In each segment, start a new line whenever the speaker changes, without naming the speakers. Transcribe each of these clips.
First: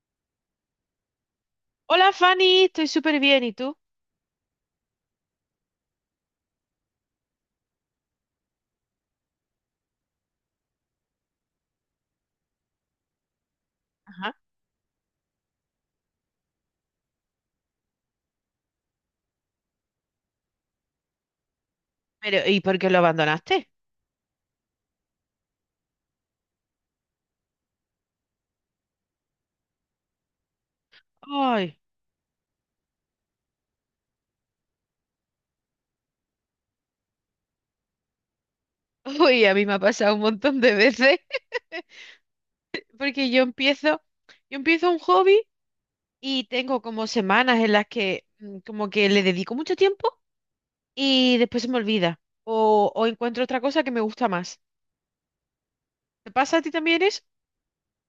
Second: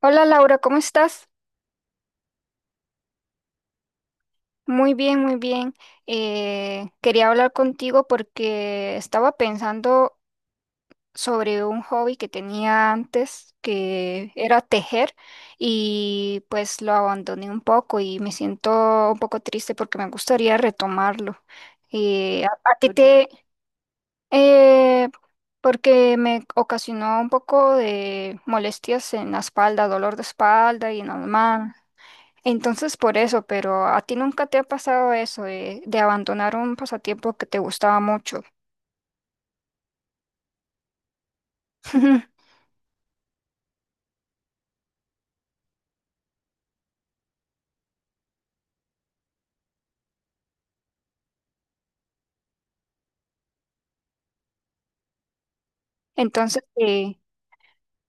Hola Laura, ¿cómo estás?
Hola Fanny, estoy súper bien. ¿Y tú?
Muy bien, muy bien. Quería hablar contigo porque estaba pensando sobre un hobby que tenía antes, que
Ajá.
era tejer, y pues lo abandoné un poco y me siento un poco triste porque me gustaría retomarlo.
Pero,
Eh, a,
¿y
a
por
ti,
qué
¿por
lo
qué? Te...
abandonaste?
eh, porque me ocasionó un poco de molestias en la espalda, dolor de espalda y en las manos.
Ay,
Entonces por eso, pero ¿a ti nunca te ha pasado eso de abandonar un pasatiempo que te gustaba mucho?
uy, a mí me ha pasado un montón de veces. Porque yo empiezo un hobby y tengo como semanas en las que como que le dedico mucho tiempo y después se me olvida. O encuentro otra cosa que me gusta más. ¿Te pasa
Entonces,
a ti también
eh,
eso?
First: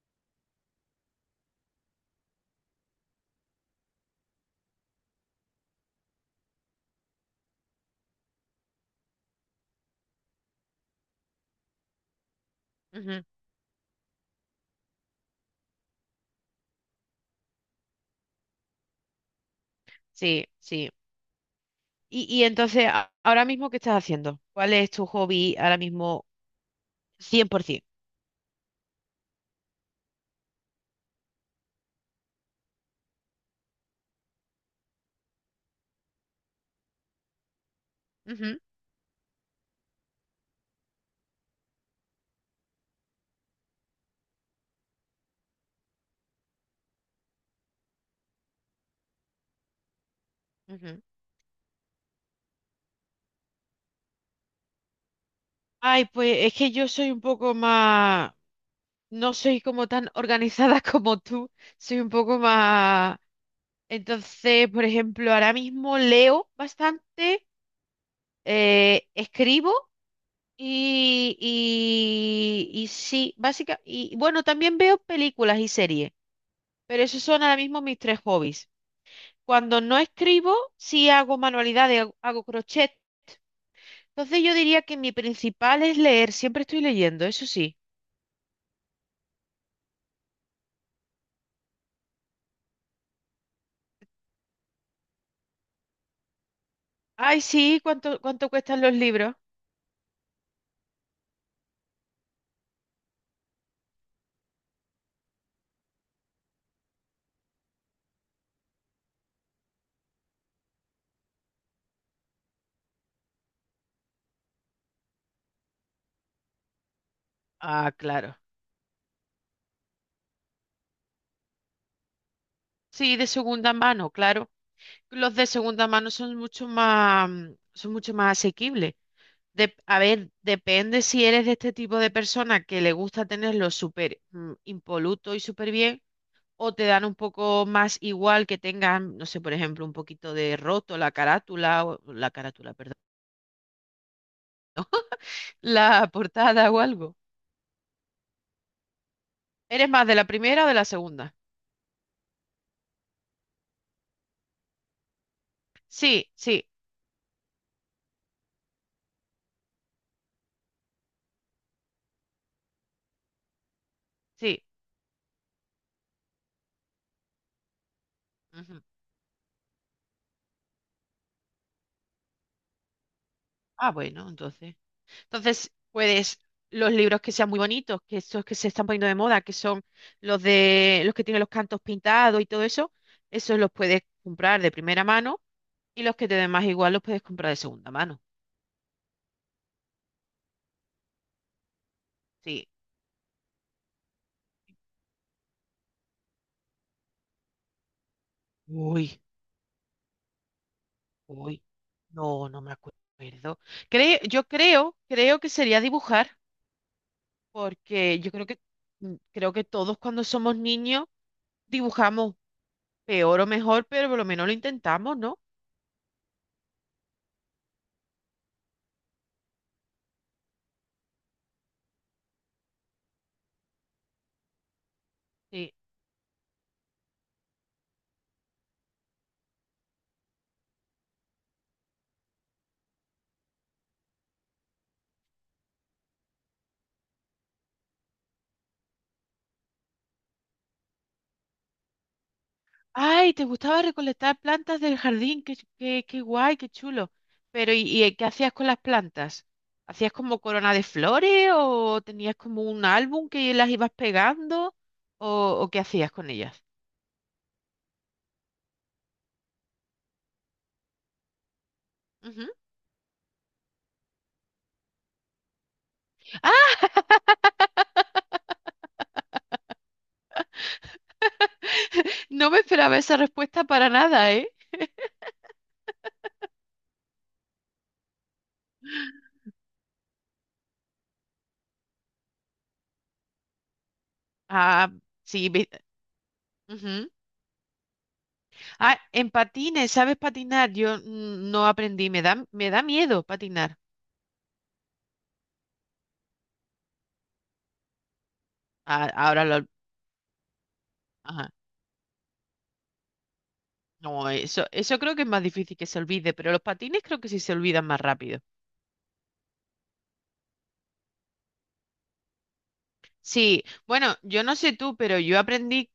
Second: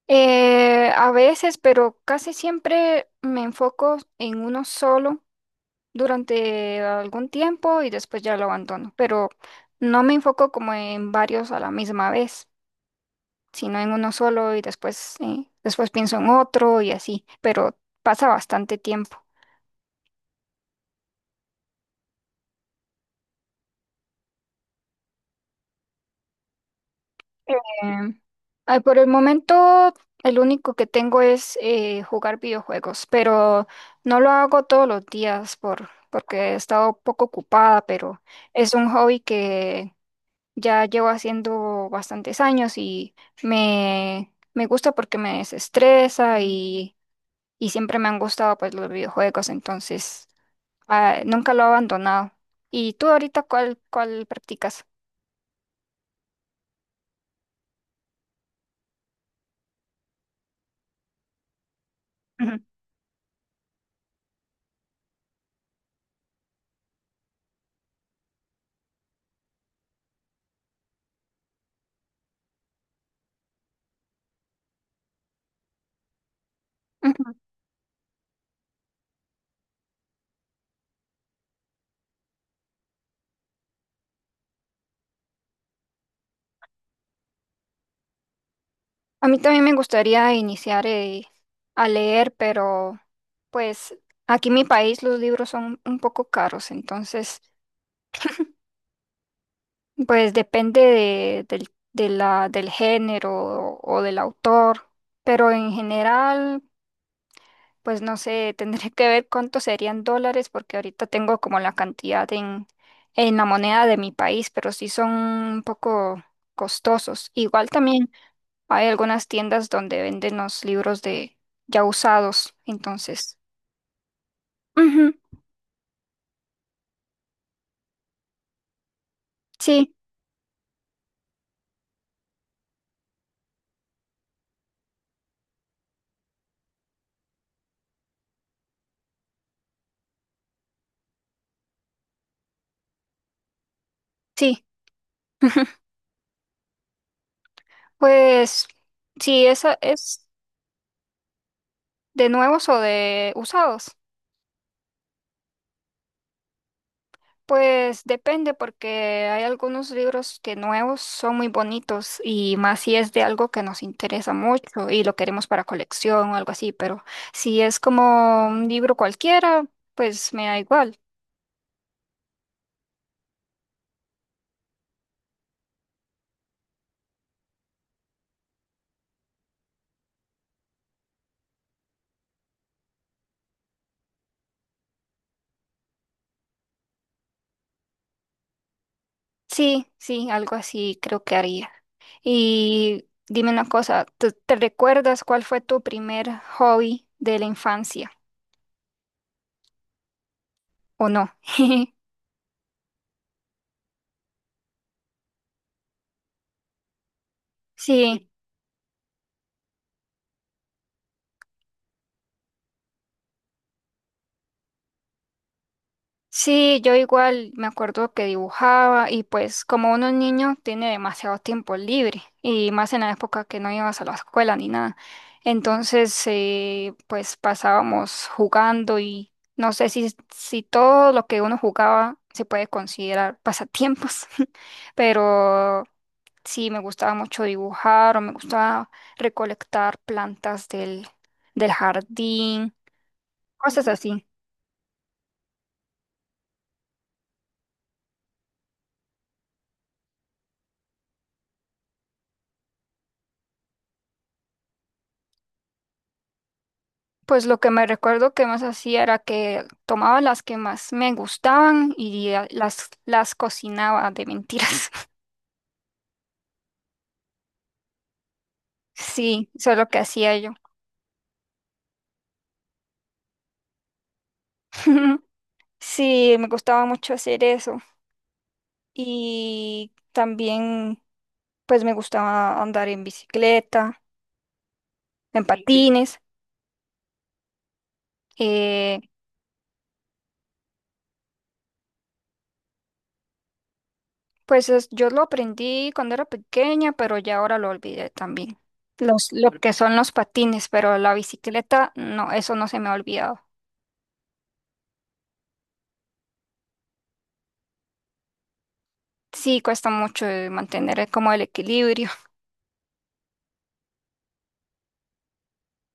eh, a veces, pero casi siempre me enfoco en uno solo durante algún tiempo y después ya lo abandono, pero no me enfoco como en varios a la misma vez,
Ujú.
sino en uno solo y después, después pienso en otro y así, pero pasa bastante tiempo.
Sí, sí. Y entonces, ahora mismo, ¿qué estás haciendo? ¿Cuál es tu hobby ahora mismo 100%?
Em, ay, por el momento, el único que tengo es jugar videojuegos, pero no lo hago todos los días porque he estado poco ocupada, pero
Ujú,
es un hobby que ya llevo haciendo bastantes años y me gusta porque me desestresa y siempre me han gustado pues los videojuegos, entonces
ujú.
nunca lo he abandonado. ¿Y tú ahorita cuál practicas?
Ay, pues es que yo soy un poco más, no soy como tan organizada como tú, soy un poco más... Entonces, por ejemplo, ahora mismo leo bastante, escribo y sí, básicamente, y bueno, también veo películas y series, pero esos
Ujú.
son ahora mismo mis tres hobbies. Cuando no escribo, sí hago manualidades, hago crochet. Entonces yo diría que mi principal es leer, siempre estoy leyendo, eso sí.
A mí también me gustaría iniciar a leer, pero pues aquí en mi país los libros son un poco caros, entonces
Ay, sí, ¿cuánto cuestan los libros?
pues depende de, del, de la, del género o del autor, pero en general pues no sé, tendré que ver cuántos serían dólares porque ahorita tengo como la cantidad en la moneda de mi país, pero sí son un poco costosos. Igual
Ah,
también.
claro.
Hay algunas tiendas donde venden los libros de ya usados,
Sí, de
entonces.
segunda mano, claro.
Ujú.
Los de segunda mano son mucho más, son mucho más asequibles.
Sí,
A ver, depende si eres de este tipo de persona que le gusta tenerlo súper impoluto y súper bien, o te dan un poco más igual que tengan, no sé, por ejemplo, un poquito de roto la carátula, o, la carátula, perdón,
sí.
la portada o algo.
Pues si esa
¿Eres más de
es
la primera o de la segunda?
de nuevos o de usados,
Sí, sí,
pues depende porque hay algunos libros que nuevos son muy bonitos y más si es de algo que nos interesa
sí.
mucho y lo queremos para colección o algo así, pero si es como un
Ujú.
libro cualquiera, pues me da igual.
Ah, bueno, entonces. Entonces, puedes los libros que sean muy bonitos, que esos que se están poniendo de moda, que son los de los que tienen los cantos pintados y todo eso, esos los puedes comprar de primera mano y los que te den más igual los puedes comprar de segunda mano.
Sí, sí, algo así creo que haría.
Sí.
Y dime una cosa, te recuerdas cuál fue tu primer hobby de la infancia
Uy,
o no?
uy. No, no me acuerdo. Creo que sería dibujar, porque
Sí,
yo creo que creo que todos cuando somos niños dibujamos peor o mejor, pero por lo menos lo intentamos, ¿no?
sí, yo igual me acuerdo que dibujaba y pues como uno es niño tiene demasiado tiempo libre y más en la época que no ibas a la escuela ni nada. Entonces, pues pasábamos jugando y no sé si todo lo que uno jugaba se puede considerar pasatiempos, pero sí, me gustaba mucho dibujar o me gustaba recolectar plantas del jardín,
Ay, te gustaba
cosas así.
recolectar plantas del jardín, qué, qué, qué guay, qué chulo. Pero, ¿y qué hacías con las plantas? ¿Hacías como corona de flores o tenías como un álbum que las ibas pegando o, o qué hacías con ellas?
Pues lo que me recuerdo que más hacía era que tomaba las que más me gustaban y
Ujú.
las cocinaba de mentiras.
¡Ah!
Sí, eso es lo que hacía yo.
No me esperaba esa respuesta para nada, ¿eh?
Sí, me gustaba mucho hacer eso. Y también, pues me gustaba andar en bicicleta,
Ah,
en sí,
sí.
patines.
Ujú.
eh,
Ah, en patines, ¿sabes patinar? Yo no aprendí, me da miedo patinar.
Pues yo lo aprendí cuando era pequeña, pero ya ahora lo olvidé también.
Ah, ahora
Lo
lo...
que son los patines, pero la
Ajá.
bicicleta, no, eso no se me ha olvidado.
No, eso creo que es más difícil que se olvide, pero los patines creo que sí se olvidan más rápido.
Sí, cuesta mucho mantener como el equilibrio.
Sí, bueno, yo no sé tú, pero yo aprendí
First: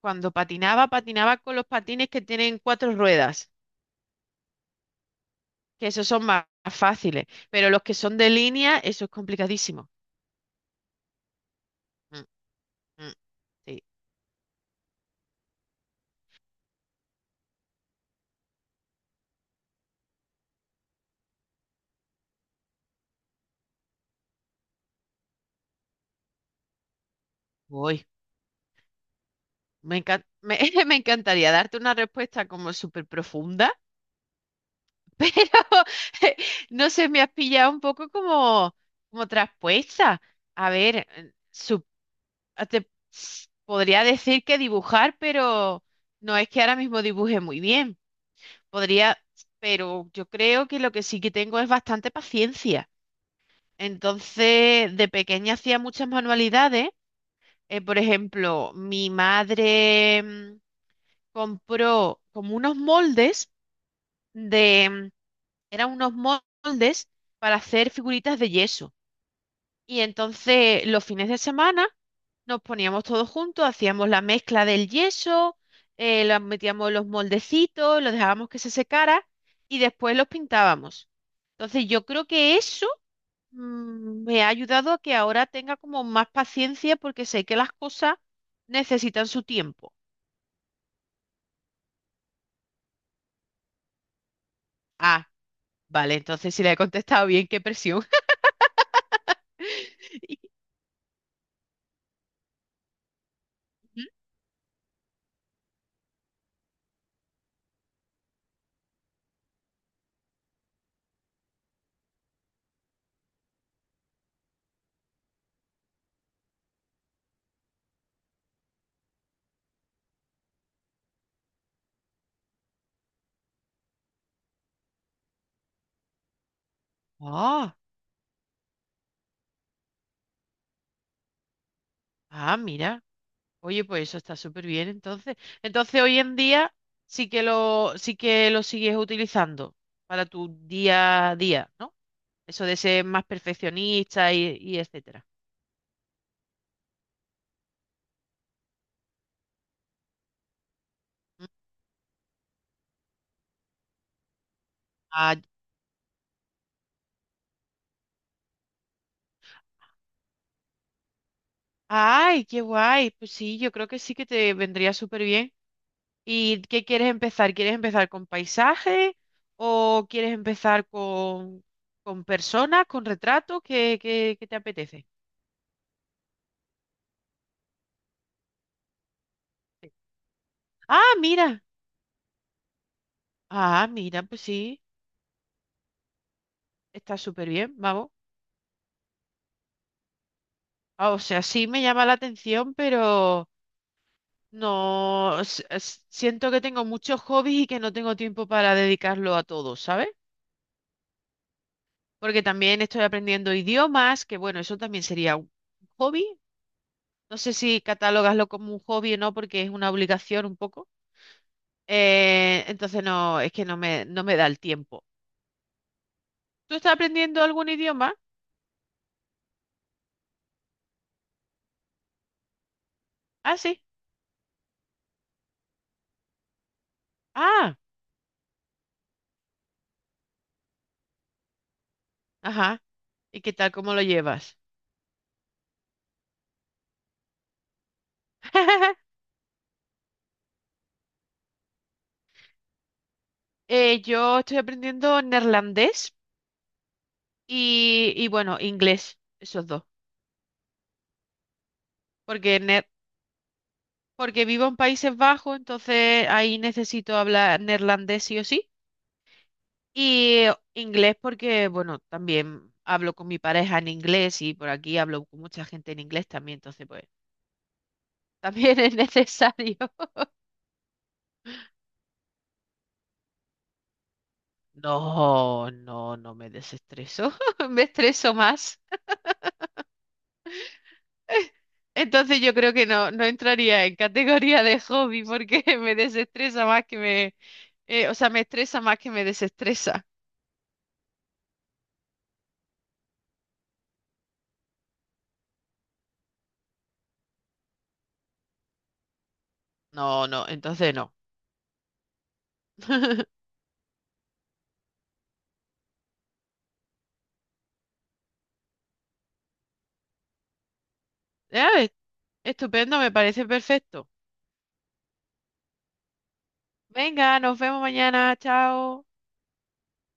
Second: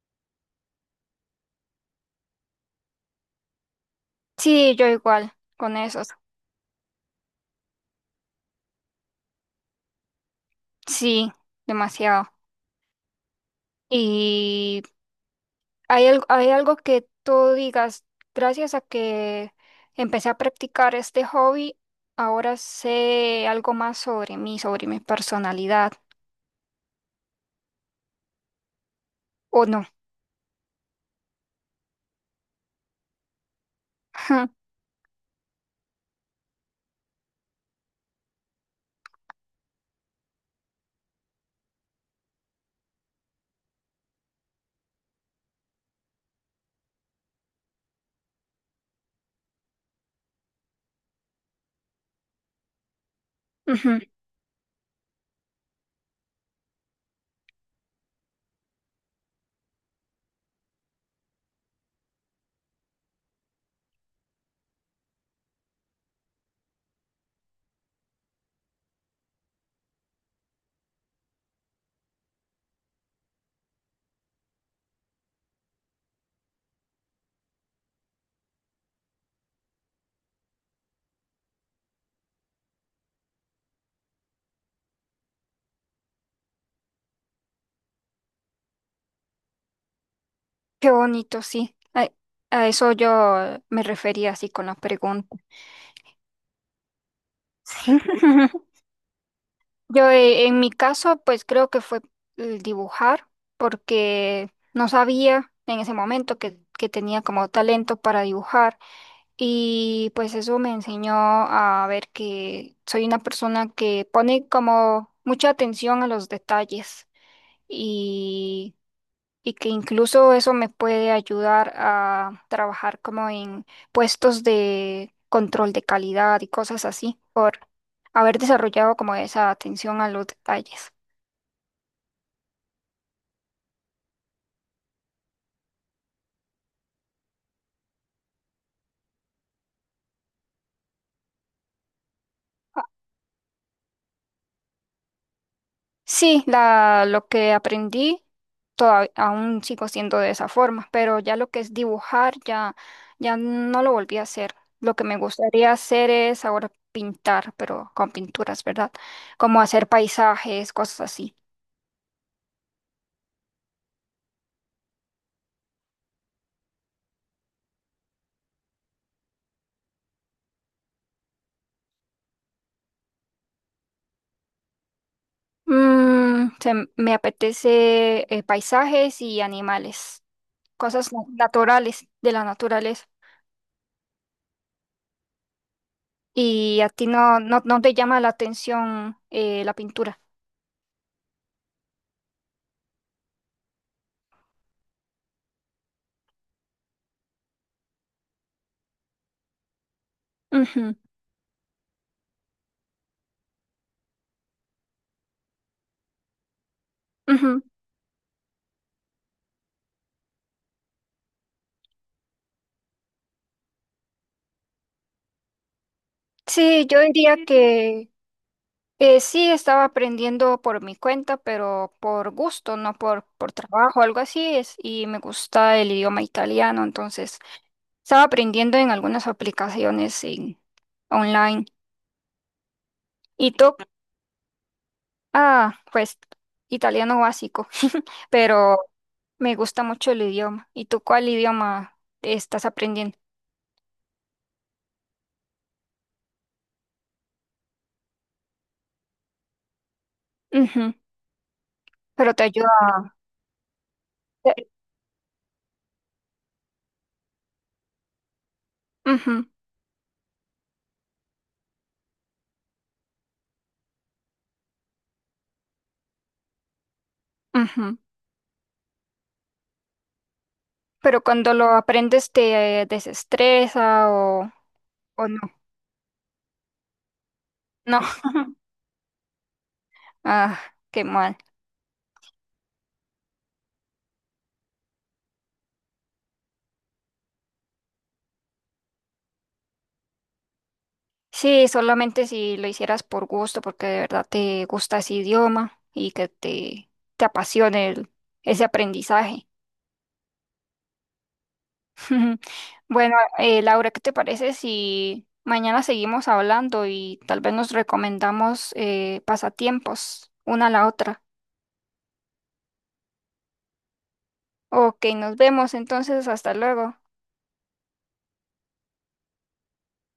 cuando patinaba, patinaba con los patines que tienen cuatro ruedas,
Sí, yo igual con
que esos
esos.
son más, fáciles, pero los que son de línea, eso es complicadísimo.
Sí,
Mm,
demasiado.
mm, sí,
Y hay, hay algo que tú digas, gracias a que empecé a practicar este hobby, ahora sé algo más sobre mí, sobre mi personalidad,
voy.
¿o no?
Me encan- me, me encantaría darte una respuesta como súper profunda, pero no sé, me has pillado un poco como, como traspuesta. A ver, te podría decir que dibujar, pero no es que ahora mismo dibuje muy bien. Podría, pero yo creo que lo que sí que tengo es bastante paciencia.
Ujú.
Entonces, de pequeña hacía muchas manualidades. Por ejemplo, mi madre compró como unos moldes de, eran unos moldes para hacer figuritas de yeso. Y entonces, los fines de semana nos poníamos todos juntos, hacíamos la mezcla del yeso, la metíamos en los moldecitos, lo dejábamos que se secara y después los pintábamos. Entonces yo creo que eso me ha ayudado a que ahora tenga como más paciencia porque sé que las cosas necesitan su tiempo.
Qué bonito, sí. A eso yo me refería así con la
Ah,
pregunta.
vale, entonces si le he contestado bien, qué
Sí.
presión.
Yo en mi caso, pues creo que fue el dibujar,
Ujú.
porque no sabía en ese momento que tenía como talento para dibujar y pues eso me enseñó a ver que soy una persona que pone como mucha atención a los detalles y y que incluso eso me puede ayudar a trabajar como en puestos de control de calidad y cosas así, por
Ah,
haber desarrollado como esa atención a los detalles.
ah, mira. Oye, pues eso está súper bien entonces. Entonces hoy en día sí que lo sigues utilizando para tu día a día, ¿no? Eso de
Ah,
ser más perfeccionista y etcétera.
Sí, lo que aprendí todavía, aún sigo siendo de esa forma, pero ya
Mm.
lo que es dibujar ya, ya no lo volví a hacer. Lo que me
Ah,
gustaría hacer es ahora pintar, pero con pinturas, ¿verdad? Como hacer paisajes, cosas así.
ay, qué guay. Pues sí, yo creo que sí que te vendría súper bien. ¿Y qué quieres empezar? ¿Quieres empezar con paisaje o quieres empezar con personas, con retratos? ¿ Qué te apetece?
Me apetece paisajes y
Sí.
animales,
Ah,
cosas
mira.
naturales, de la naturaleza.
Ah, mira, pues sí,
¿Y a ti
está súper bien,
no te
vamos.
llama la atención la pintura?
Ah, o sea, sí me llama la atención, pero no s- s- siento que tengo muchos hobbies y que no tengo tiempo para dedicarlo a todos, ¿sabes? Porque también estoy aprendiendo idiomas, que bueno, eso también sería un hobby. No
Ujú,
sé
ujú.
si catalogaslo como un hobby o no, porque es una obligación un poco. Entonces no, es que no me da el tiempo. ¿Tú
Sí,
estás
yo diría
aprendiendo algún
que
idioma?
sí estaba aprendiendo por mi cuenta, pero por gusto, no por
Ah, sí.
trabajo, algo así es. Y me gusta el idioma italiano, entonces
Ah,
estaba aprendiendo en algunas aplicaciones online.
ajá. ¿Y
¿Y
qué tal?
tú
¿Cómo lo llevas?
ah, pues italiano básico, pero me gusta mucho el idioma. ¿Y tú cuál idioma estás aprendiendo?
Yo estoy aprendiendo neerlandés. Y bueno, inglés, esos dos.
Ujú. Pero te
Porque,
ayuda.
porque vivo
te-
en Países Bajos, entonces ahí necesito hablar neerlandés sí o sí.
Ujú,
Y inglés porque, bueno, también hablo con mi pareja en inglés y por aquí hablo con mucha gente en inglés también, entonces pues
ujú.
también es necesario.
Pero cuando lo aprendes te desestresa o no.
No, no, no me desestreso, me
No,
estreso más.
ah, qué mal.
Entonces yo creo que no, no entraría en categoría de hobby porque me desestresa más que me, eh, o sea, me estresa más que me desestresa.
Sí, solamente si lo hicieras por gusto, porque de verdad te gusta ese idioma y que te apasione ese aprendizaje.
No, no, entonces no.
Bueno, Laura, ¿qué te parece si mañana seguimos hablando y tal vez nos recomendamos pasatiempos una a la otra?
Ya, es- Estupendo, me parece perfecto.
Ok, nos vemos entonces, hasta luego.
Venga, nos vemos mañana, chao.